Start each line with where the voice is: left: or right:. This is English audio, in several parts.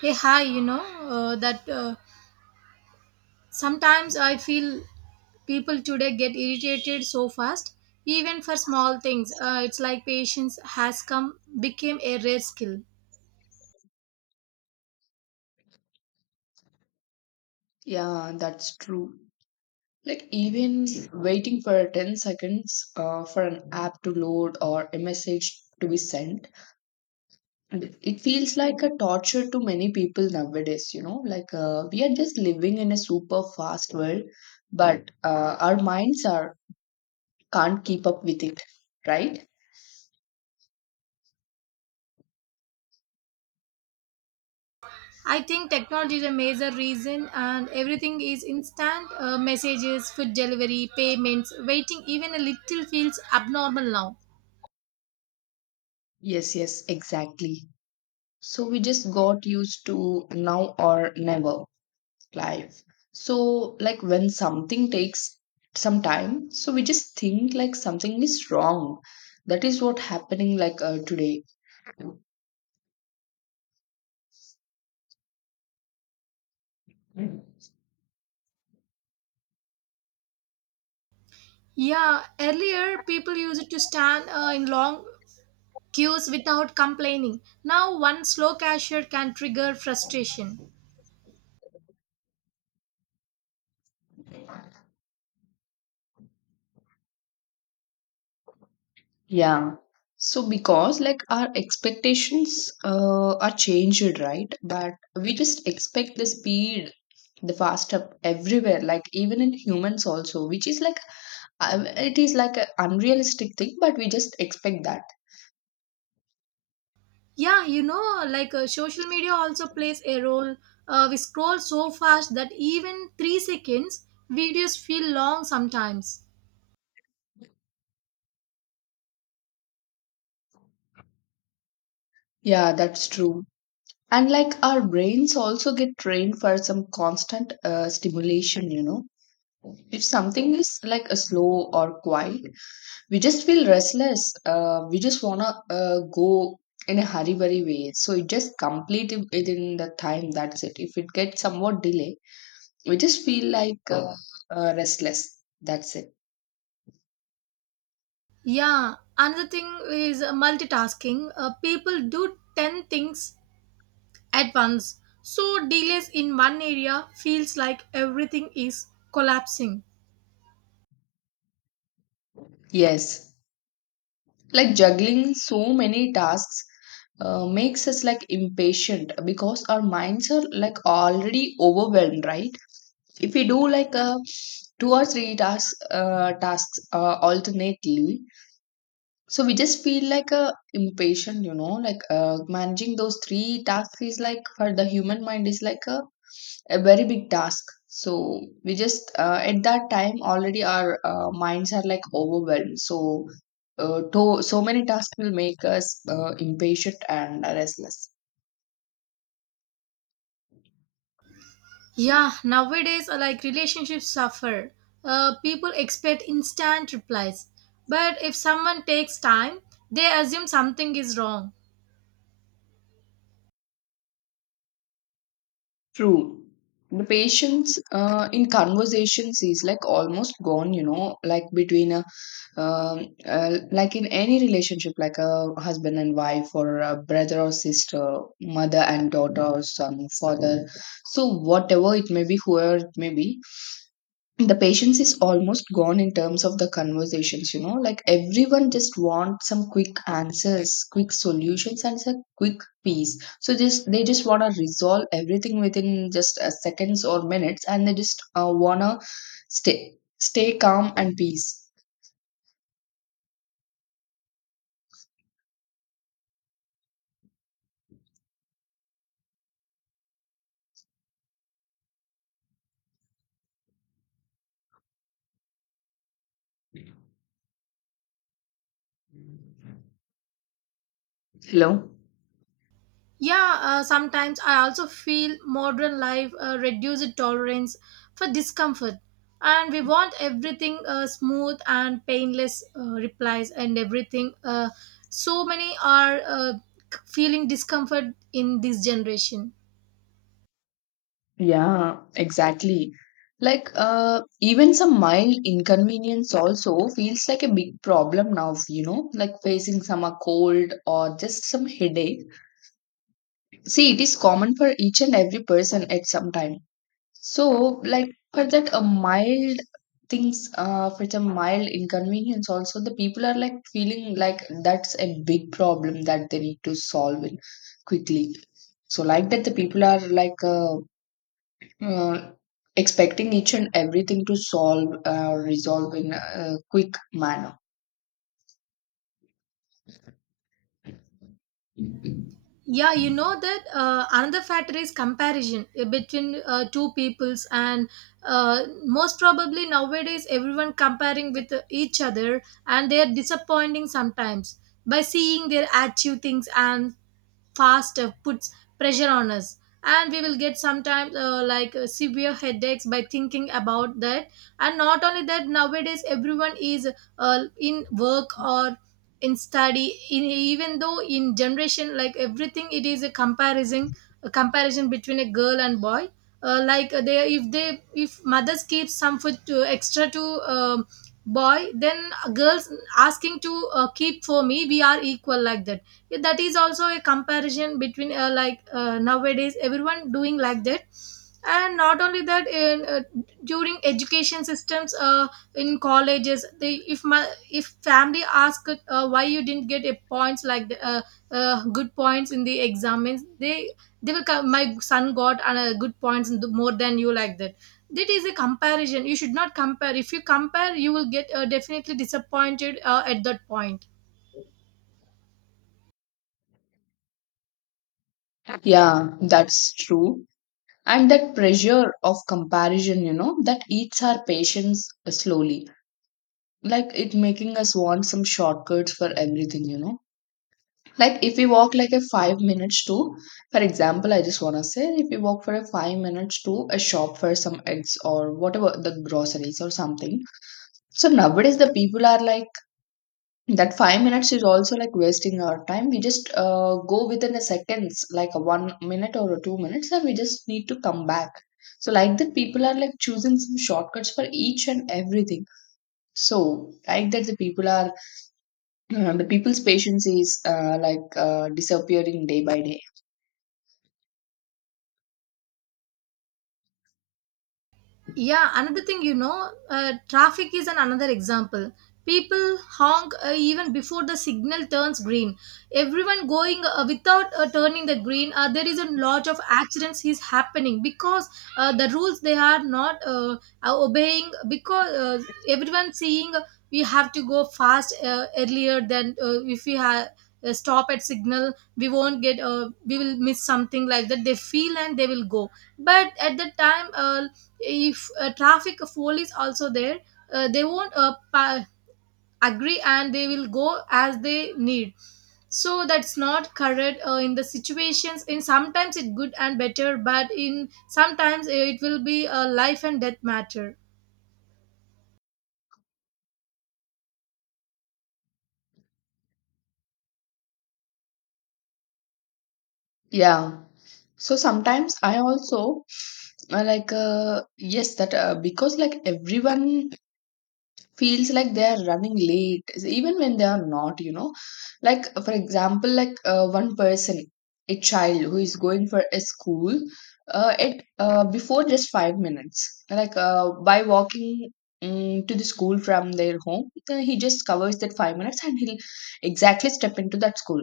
right: Hey, hi, you know, that sometimes I feel people today get irritated so fast, even for small things. It's like patience has became a rare skill.
left: Yeah, that's true. Like even waiting for 10 seconds for an app to load or a message to be sent, it feels like a torture to many people nowadays, you know? We are just living in a super fast world, but our minds are can't keep up with it, right?
right: I think technology is a major reason, and everything is instant messages, food delivery, payments, waiting, even a little feels abnormal now.
left: Yes, yes, exactly. So we just got used to now or never. Life. So, like when something takes some time, so we just think like something is wrong. That is what happening today.
right: Yeah, earlier people used to stand in long queues without complaining. Now, one slow cashier can trigger frustration.
left: Yeah. So because like our expectations are changed, right? But we just expect the speed, the fast up everywhere, like even in humans also, which is like it is like an unrealistic thing, but we just expect that.
right: Yeah, you know, social media also plays a role. We scroll so fast that even 3 seconds videos feel long sometimes.
left: Yeah, that's true. And like our brains also get trained for some constant stimulation, you know. If something is like a slow or quiet, we just feel restless. We just wanna go in a hurry, very way. So it just complete it within the time. That's it. If it gets somewhat delay, we just feel like restless. That's it.
right: Yeah, another thing is multitasking. People do 10 things at once. So, delays in one area feels like everything is collapsing.
left: Yes. Like juggling so many tasks makes us like impatient because our minds are like already overwhelmed, right? If we do like a two or three tasks alternately, so we just feel like a impatient, you know, like managing those three tasks is like for the human mind is like a very big task. So we just at that time already our minds are like overwhelmed. So so many tasks will make us impatient and restless.
right: Yeah, nowadays, relationships suffer. People expect instant replies. But if someone takes time, they assume something is wrong.
left: True. The patience in conversations is like almost gone, you know, like between a like in any relationship, like a husband and wife, or a brother or sister, mother and daughter, or son, father. So, whatever it may be, whoever it may be, the patience is almost gone in terms of the conversations, you know. Like everyone just wants some quick answers, quick solutions, and a quick peace. So, just they just want to resolve everything within just seconds or minutes, and they just want to stay calm and peace. Hello.
right: Yeah, sometimes I also feel modern life reduces tolerance for discomfort, and we want everything smooth and painless replies and everything. So many are feeling discomfort in this generation.
left: Yeah, exactly. Even some mild inconvenience also feels like a big problem now, you know, like facing some a cold or just some headache. See, it is common for each and every person at some time. So, like, for that, a mild things, for some mild inconvenience also, the people are like feeling like that's a big problem that they need to solve it quickly. So, like that, the people are uh, expecting each and everything to solve or resolve in a quick manner.
right: Yeah, you know that another factor is comparison between two peoples, and most probably nowadays everyone comparing with each other, and they are disappointing sometimes by seeing their achieve things, and fast puts pressure on us, and we will get sometimes severe headaches by thinking about that. And not only that, nowadays everyone is in work or in study in, even though in generation, like everything it is a comparison, a comparison between a girl and boy. They if they if mothers keep some food to, extra to boy, then girls asking to keep for me, we are equal, like that. Yeah, that is also a comparison between nowadays everyone doing like that. And not only that, in during education systems, in colleges, they if my if family ask why you didn't get a points like good points in the exams, they will come, my son got good points and more than you, like that. That is a comparison, you should not compare, if you compare you will get definitely disappointed at that point.
left: Yeah, that's true. And that pressure of comparison, you know, that eats our patience slowly. Like it making us want some shortcuts for everything, you know. Like if we walk like a 5 minutes to, for example, I just want to say if we walk for a 5 minutes to a shop for some eggs or whatever the groceries or something. So nowadays the people are like that 5 minutes is also like wasting our time. We just go within a seconds like a 1 minute or a 2 minutes and we just need to come back. So like that people are like choosing some shortcuts for each and everything. So like that the people are the people's patience is disappearing day by day.
right: Yeah, another thing, you know, traffic is an another example. People honk even before the signal turns green. Everyone going without turning the green. There is a lot of accidents is happening because the rules they are not obeying, because everyone seeing we have to go fast earlier than if we have. Stop at signal we won't get we will miss something, like that they feel, and they will go. But at the time if traffic fool is also there, they won't agree, and they will go as they need. So that's not correct in the situations, in sometimes it's good and better, but in sometimes it will be a life and death matter.
left: Yeah. So sometimes I also yes that because like everyone feels like they are running late even when they are not, you know. Like for example, one person, a child who is going for a school at before just 5 minutes by walking to the school from their home. He just covers that 5 minutes and he'll exactly step into that school.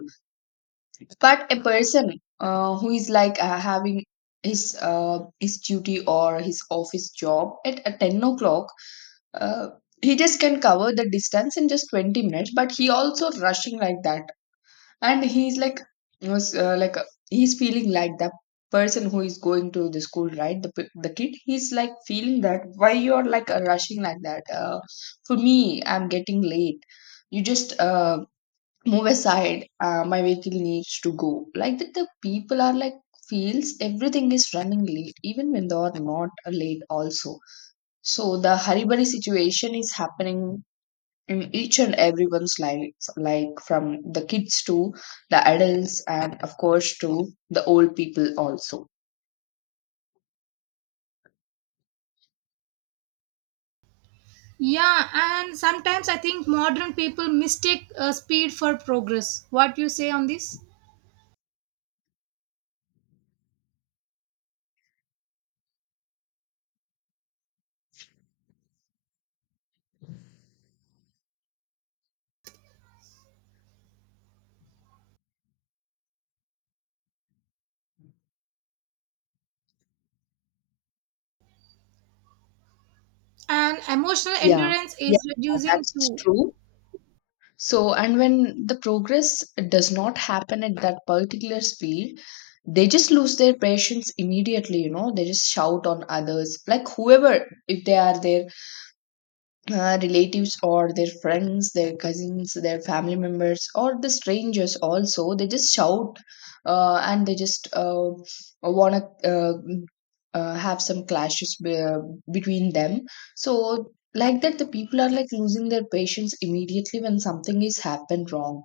left: But a person who is like having his uh, his duty or his office job at 10 o'clock. uh, he just can cover the distance in just 20 minutes but he also rushing like that. And he's like was like he's feeling like the person who is going to the school, right, the kid. He's like feeling that why you're like rushing like that. For me I'm getting late. You just move aside, my vehicle needs to go. Like that the people are like feels everything is running late even when they are not late also. So the Haribari situation is happening in each and everyone's lives, like from the kids to the adults, and of course to the old people also.
right: Yeah, and sometimes I think modern people mistake speed for progress, what you say on this, and emotional
left: Yeah.
right: endurance is
left: Yeah,
right: reducing
left: that's
right: too.
left: true. So, and when the progress does not happen at that particular speed, they just lose their patience immediately, you know, they just shout on others, like whoever, if they are there, relatives or their friends, their cousins, their family members, or the strangers also. They just shout and they just want to have some between them. So, like that, the people are like losing their patience immediately when something is happened wrong.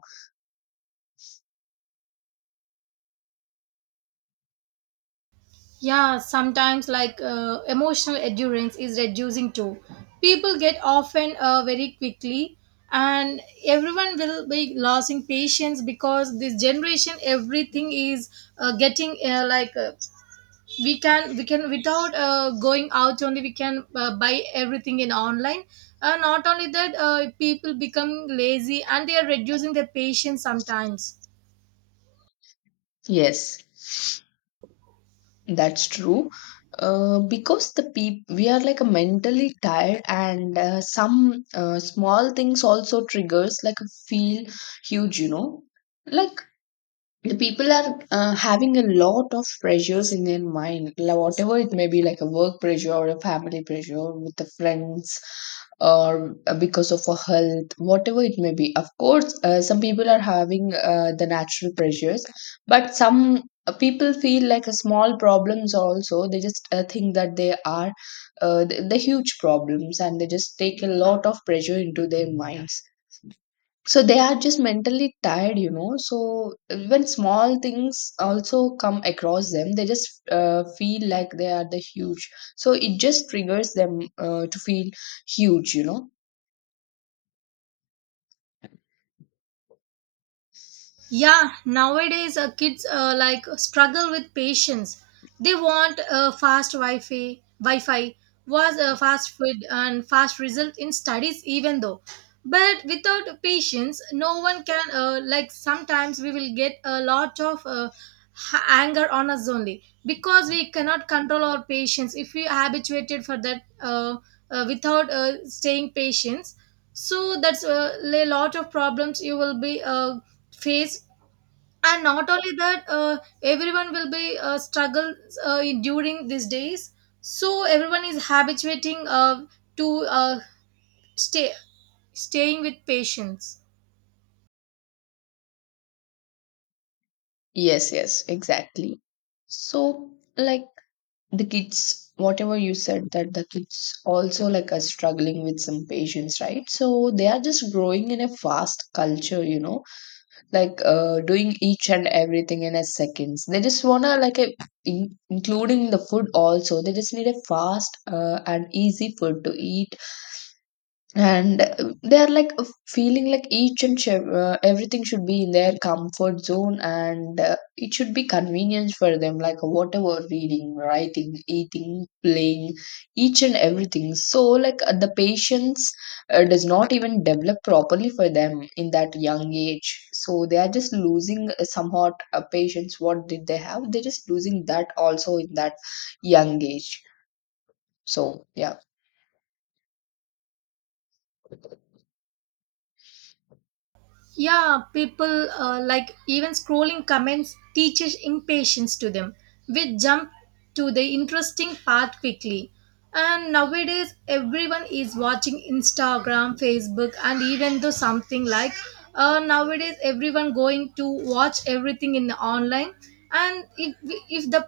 right: Yeah, sometimes emotional endurance is reducing too. People get often very quickly, and everyone will be losing patience, because this generation everything is getting we can without going out only we can buy everything in online. Not only that, people become lazy and they are reducing their patience sometimes.
left: Yes. That's true. Because the people we are like a mentally tired and some small things also triggers like a feel huge, you know. Like the people are having a lot of pressures in their mind, like whatever it may be, like a work pressure or a family pressure with the friends or because of a health, whatever it may be. Of course some people are having the natural pressures, but some people feel like a small problems also, they just think that they are the huge problems and they just take a lot of pressure into their minds. So they are just mentally tired, you know. So when small things also come across them, they just feel like they are the huge. So it just triggers them to feel huge, you know.
right: Yeah, nowadays, kids like struggle with patience. They want fast Wi-Fi, Wi-Fi was fast food and fast result in studies, even though. But without patience, no one can like sometimes we will get a lot of anger on us only, because we cannot control our patience if we are habituated for that, without staying patience. So that's a lot of problems you will be face. And not only that, everyone will be struggle during these days. So everyone is habituating to stay staying with patients.
left: Yes, yes, exactly. So like the kids, whatever you said that the kids also like are struggling with some patience, right? So they are just growing in a fast culture, you know. Like doing each and everything in a seconds. They just wanna including the food also. They just need a fast and easy food to eat and they are like feeling like each and everything should be in their comfort zone, and it should be convenience for them, like whatever reading, writing, eating, playing, each and everything. So like the patience does not even develop properly for them in that young age. So they are just losing somewhat patience what did they have, they're just losing that also in that young age. So yeah.
right: Yeah, people even scrolling comments teaches impatience to them. We jump to the interesting part quickly. And nowadays, everyone is watching Instagram, Facebook, and even though something like nowadays everyone going to watch everything in the online. And if the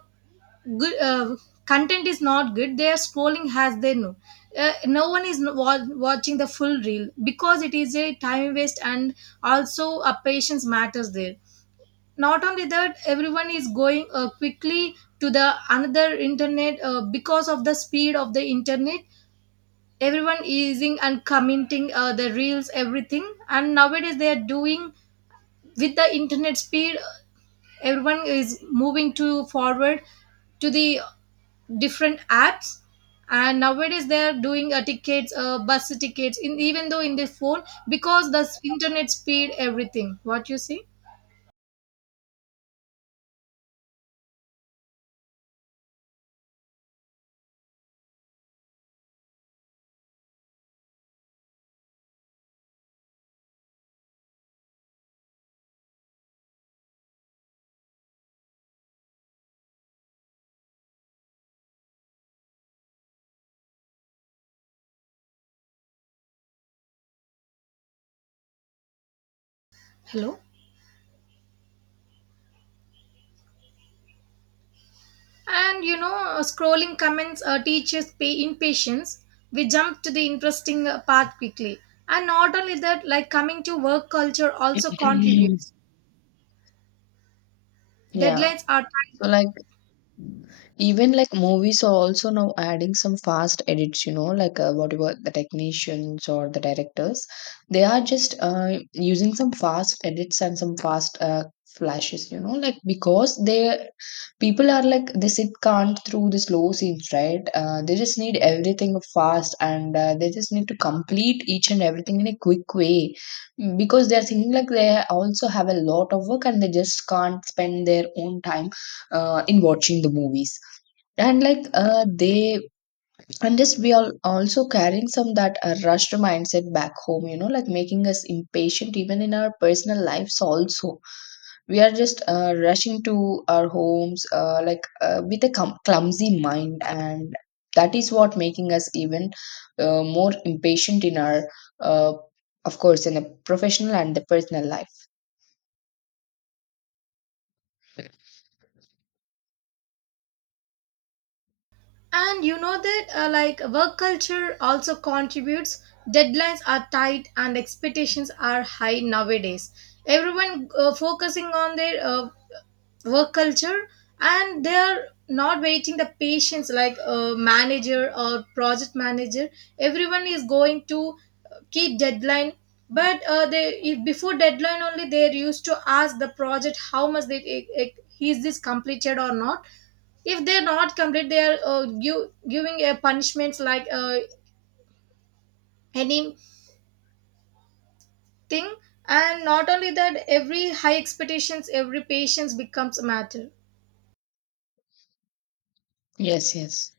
right: good content is not good, they are scrolling as they know. No one is watching the full reel because it is a time waste, and also a patience matters there. Not only that, everyone is going quickly to the another internet, because of the speed of the internet everyone using and commenting the reels, everything, and nowadays they are doing with the internet speed. Everyone is moving to forward to the different apps, and nowadays they are doing tickets, bus tickets in, even though in their phone, because the internet speed, everything what you see. Hello. And you know, scrolling comments teaches pay impatience, we jump to the interesting path quickly. And not only that, like coming to work culture also contributes,
left: Yeah.
right: deadlines are tight.
left: So like even like movies are also now adding some fast edits, you know, like whatever the technicians or the directors, they are just using some fast edits and some fast flashes, you know, like because they people are like they sit can't through the slow scenes, right? They just need everything fast and they just need to complete each and everything in a quick way, because they are thinking like they also have a lot of work and they just can't spend their own time in watching the movies. And like they and just we are also carrying some that rushed mindset back home, you know, like making us impatient even in our personal lives also. We are just rushing to our homes with a clumsy mind. And that is what making us even more impatient in our uh, of course in the professional and the personal life.
right: And you know that, work culture also contributes. Deadlines are tight and expectations are high nowadays. Everyone focusing on their work culture, and they're not waiting the patience like a manager or project manager. Everyone is going to keep deadline, but they if before deadline only they used to ask the project how much they is this completed or not. If they're not complete, they are giving a punishments like anything. And not only that, every high expectations every patience becomes a matter.
left: Yes, yes,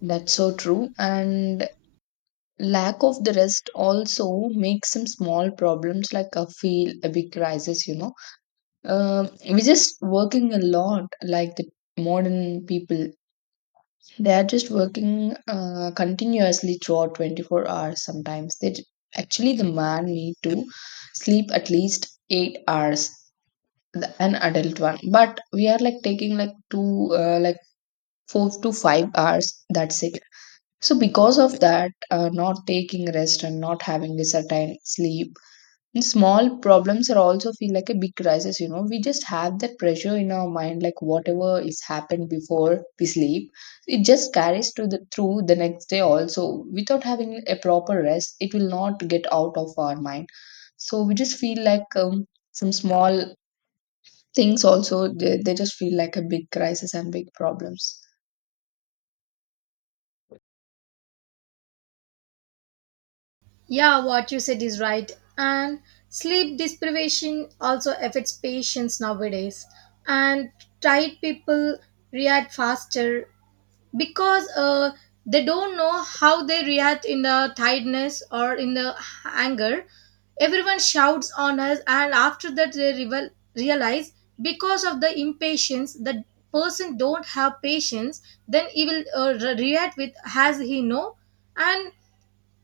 left: that's so true. And lack of the rest also makes some small problems like a feel a big crisis, you know. Um, we're just working a lot, like the modern people. They are just working continuously throughout 24 hours sometimes. They actually, the man need to sleep at least 8 hours, an adult one. But we are like taking like 4 to 5 hours. That's it. So, because of that, not taking rest and not having a certain sleep, and small problems are also feel like a big crisis. You know, we just have that pressure in our mind, like whatever is happened before we sleep, it just carries to the through the next day also. Without having a proper rest, it will not get out of our mind. So we just feel like some small things also they just feel like a big crisis and big problems.
right: Yeah, what you said is right. And sleep deprivation also affects patients nowadays. And tired people react faster, because they don't know how they react in the tiredness or in the anger. Everyone shouts on us, and after that they realize. Because of the impatience, the person don't have patience, then he will react with has he know. And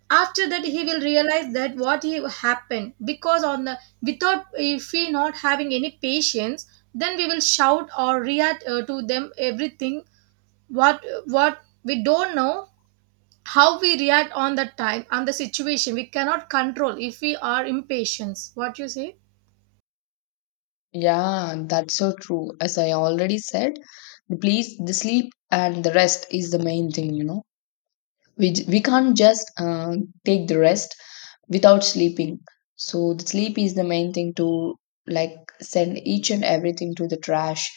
right: after that, he will realize that what he happened, because on the without if he not having any patience, then we will shout or react to them everything. What we don't know, how we react on the time on the situation, we cannot control if we are impatient, what you say.
left: Yeah, that's so true. As I already said, the sleep and the rest is the main thing, you know. We can't just take the rest without sleeping. So the sleep is the main thing to, like, send each and everything to the trash,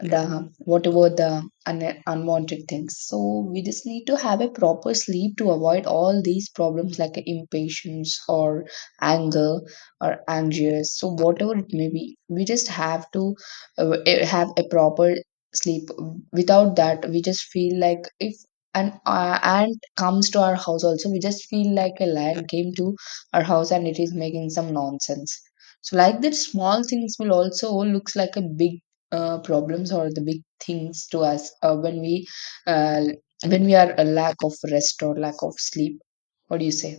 left: the whatever the unwanted things. So we just need to have a proper sleep to avoid all these problems like impatience or anger or anxious. So whatever it may be, we just have to have a proper sleep. Without that, we just feel like if an ant comes to our house also, we just feel like a lion came to our house and it is making some nonsense. So like that, small things will also looks like a big problems or the big things to us uh, when we are a lack of rest or lack of sleep. What do you say?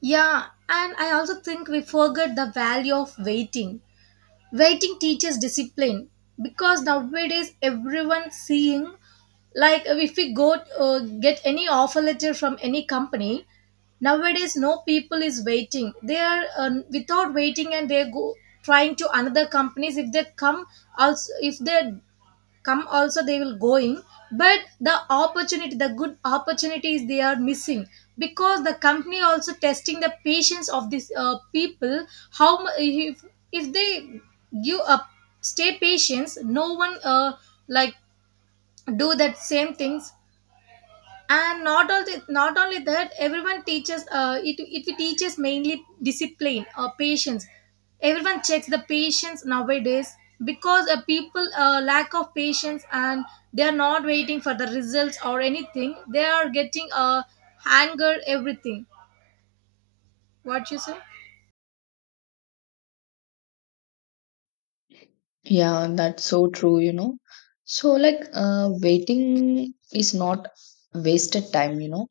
right: Yeah, and I also think we forget the value of waiting, waiting teaches discipline. Because nowadays everyone seeing like if we go get any offer letter from any company, nowadays no people is waiting, they are without waiting and they go trying to another companies. If they come also, if they come also they will going, but the opportunity, the good opportunities they are missing, because the company also testing the patience of these people. How if they give up, stay patience, no one like do that same things. And not only that, everyone teaches it teaches mainly discipline or patience. Everyone checks the patience nowadays, because people lack of patience, and they are not waiting for the results or anything, they are getting anger everything, what you say.
left: Yeah, that's so true, you know. So, like, waiting is not wasted time, you know.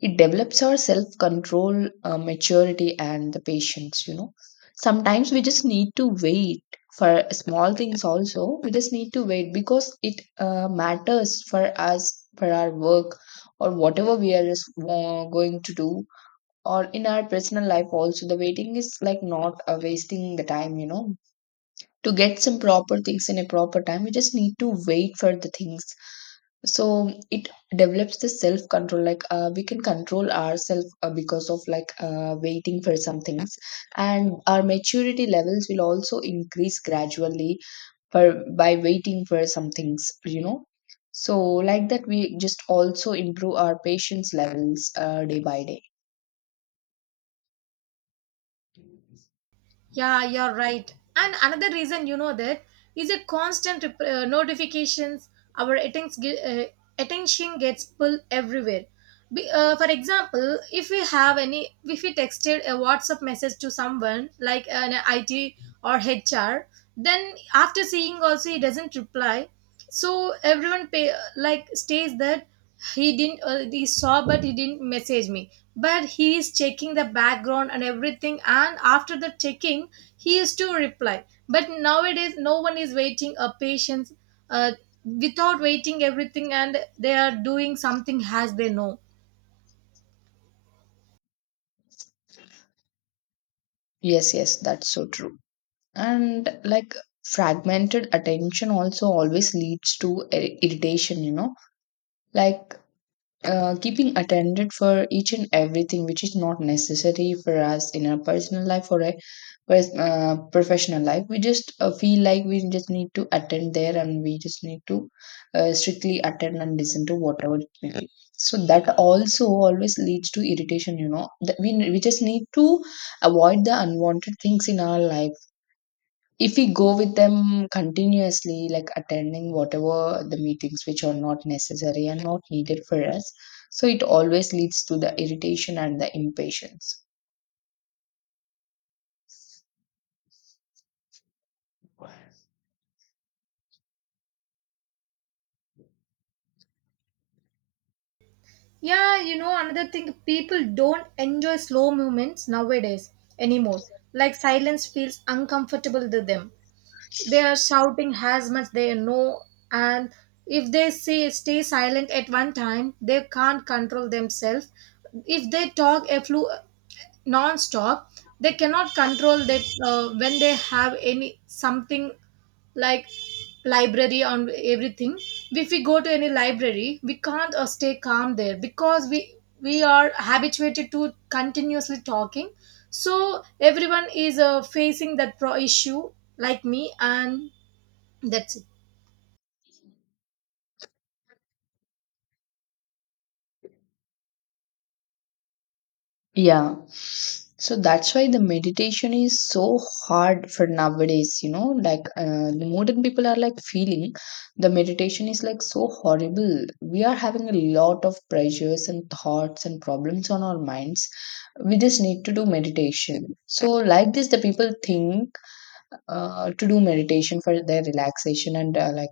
left: It develops our self control, maturity, and the patience, you know. Sometimes we just need to wait for small things, also. We just need to wait because it matters for us, for our work, or whatever we are just going to do, or in our personal life, also. The waiting is like not wasting the time, you know, to get some proper things in a proper time. We just need to wait for the things. So it develops the self control, like, we can control ourselves because of, like, waiting for some things, and our maturity levels will also increase gradually for, by waiting for some things, you know. So like that, we just also improve our patience levels day by day.
right: Yeah, you're right. And another reason, you know, that is a constant notifications. Our attention gets pulled everywhere. For example, if we have any, if we texted a WhatsApp message to someone like an IT or HR, then after seeing also he doesn't reply. So everyone pay, like stays that he didn't he saw but he didn't message me, but he is checking the background and everything, and after the checking he is to reply. But nowadays no one is waiting a patience, uh, without waiting everything, and they are doing something as they know.
left: Yes, yes, that's so true. And like fragmented attention also always leads to irritation, you know. Like, keeping attended for each and everything which is not necessary for us in our personal life or a professional life, we just feel like we just need to attend there and we just need to strictly attend and listen to whatever it may be. So that also always leads to irritation, you know, that we just need to avoid the unwanted things in our life. If we go with them continuously, like attending whatever the meetings which are not necessary and not needed for us, so it always leads to the irritation and the impatience.
right: Yeah, you know, another thing, people don't enjoy slow movements nowadays anymore, like silence feels uncomfortable to them. They are shouting as much they know, and if they say stay silent at one time they can't control themselves. If they talk non-stop, they cannot control they when they have any something like library on everything. If we go to any library we can't stay calm there, because we are habituated to continuously talking. So everyone is facing that pro issue, like me, and that's it.
left: Yeah. So that's why the meditation is so hard for nowadays, you know, like, the modern people are like feeling the meditation is like so horrible. We are having a lot of pressures and thoughts and problems on our minds. We just need to do meditation. So like this, the people think to do meditation for their relaxation and like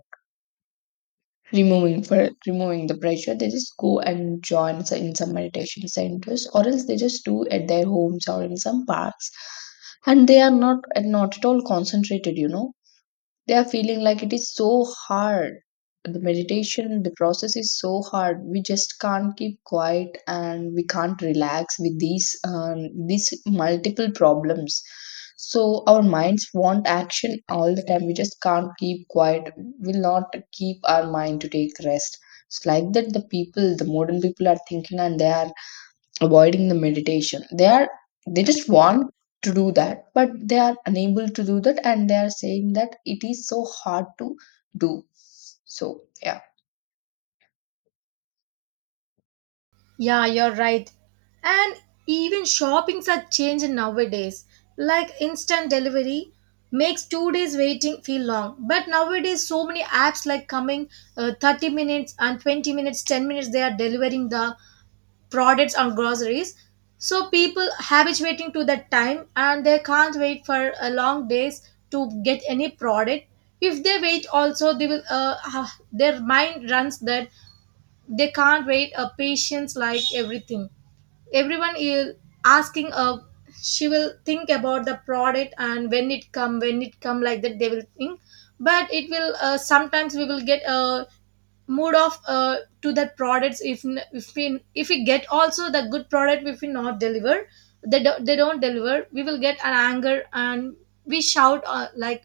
left: removing, for removing the pressure, they just go and join in some meditation centers, or else they just do at their homes or in some parks, and they are not, not at all concentrated, you know. They are feeling like it is so hard, the meditation, the process is so hard. We just can't keep quiet and we can't relax with these these multiple problems. So our minds want action all the time. We just can't keep quiet, will not keep our mind to take rest. It's like that the people, the modern people, are thinking, and they are avoiding the meditation. They are, they just want to do that, but they are unable to do that, and they are saying that it is so hard to do. So yeah.
right: Yeah, you're right. And even shoppings are changing nowadays. Like instant delivery makes 2 days waiting feel long. But nowadays, so many apps like coming 30 minutes and 20 minutes, 10 minutes, they are delivering the products and groceries. So people habituating to that time, and they can't wait for a long days to get any product. If they wait also, they will their mind runs that they can't wait a patience, like everything everyone is asking. She will think about the product and when it come when it come, like that they will think. But it will sometimes we will get a mood off to that products if if we, if we get also the good product, if we not deliver, they don't deliver, we will get an anger, and we shout like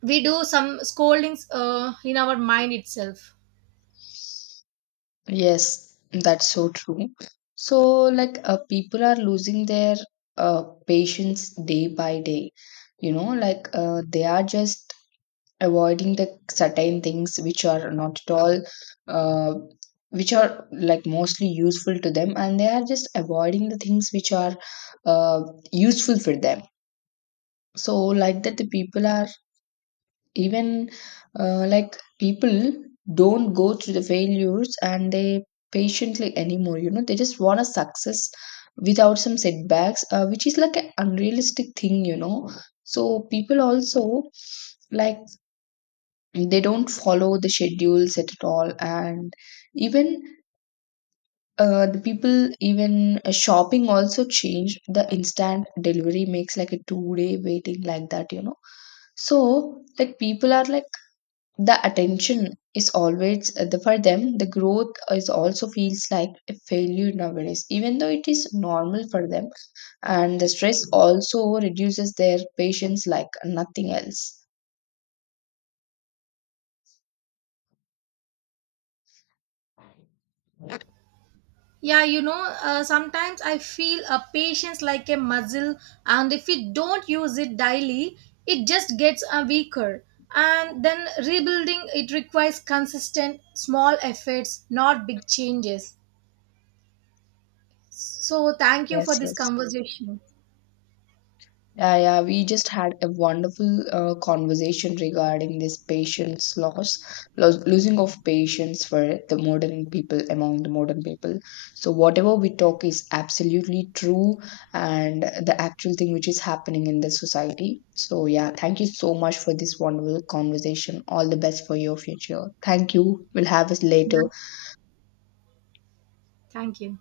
right: we do some scoldings in our mind itself.
left: Yes, that's so true. So, like, people are losing their patience day by day, you know. Like, they are just avoiding the certain things which are not at all uh, which are like mostly useful to them, and they are just avoiding the things which are uh, useful for them. So like that, the people are even like, people don't go through the failures and they patiently anymore, you know. They just want a success without some setbacks, which is like an unrealistic thing, you know. So people also, like, they don't follow the schedules at all. And even the people, even shopping also changed. The instant delivery makes like a 2-day waiting, like that, you know. So like, people are like, the attention is always for them, the growth is also feels like a failure nowadays, even though it is normal for them. And the stress also reduces their patience like nothing else.
right: Yeah, you know, sometimes I feel a patience like a muscle, and if we don't use it daily, it just gets weaker. And then rebuilding it requires consistent, small efforts, not big changes. So, thank you for
left: Yes,
right: this
left: yes.
right: conversation.
left: Yeah, yeah, we just had a wonderful conversation regarding this patience loss, losing of patience for the modern people, among the modern people. So whatever we talk is absolutely true, and the actual thing which is happening in the society. So yeah, thank you so much for this wonderful conversation. All the best for your future. Thank you. We'll have us
right: Yeah,
left: later.
right: thank you.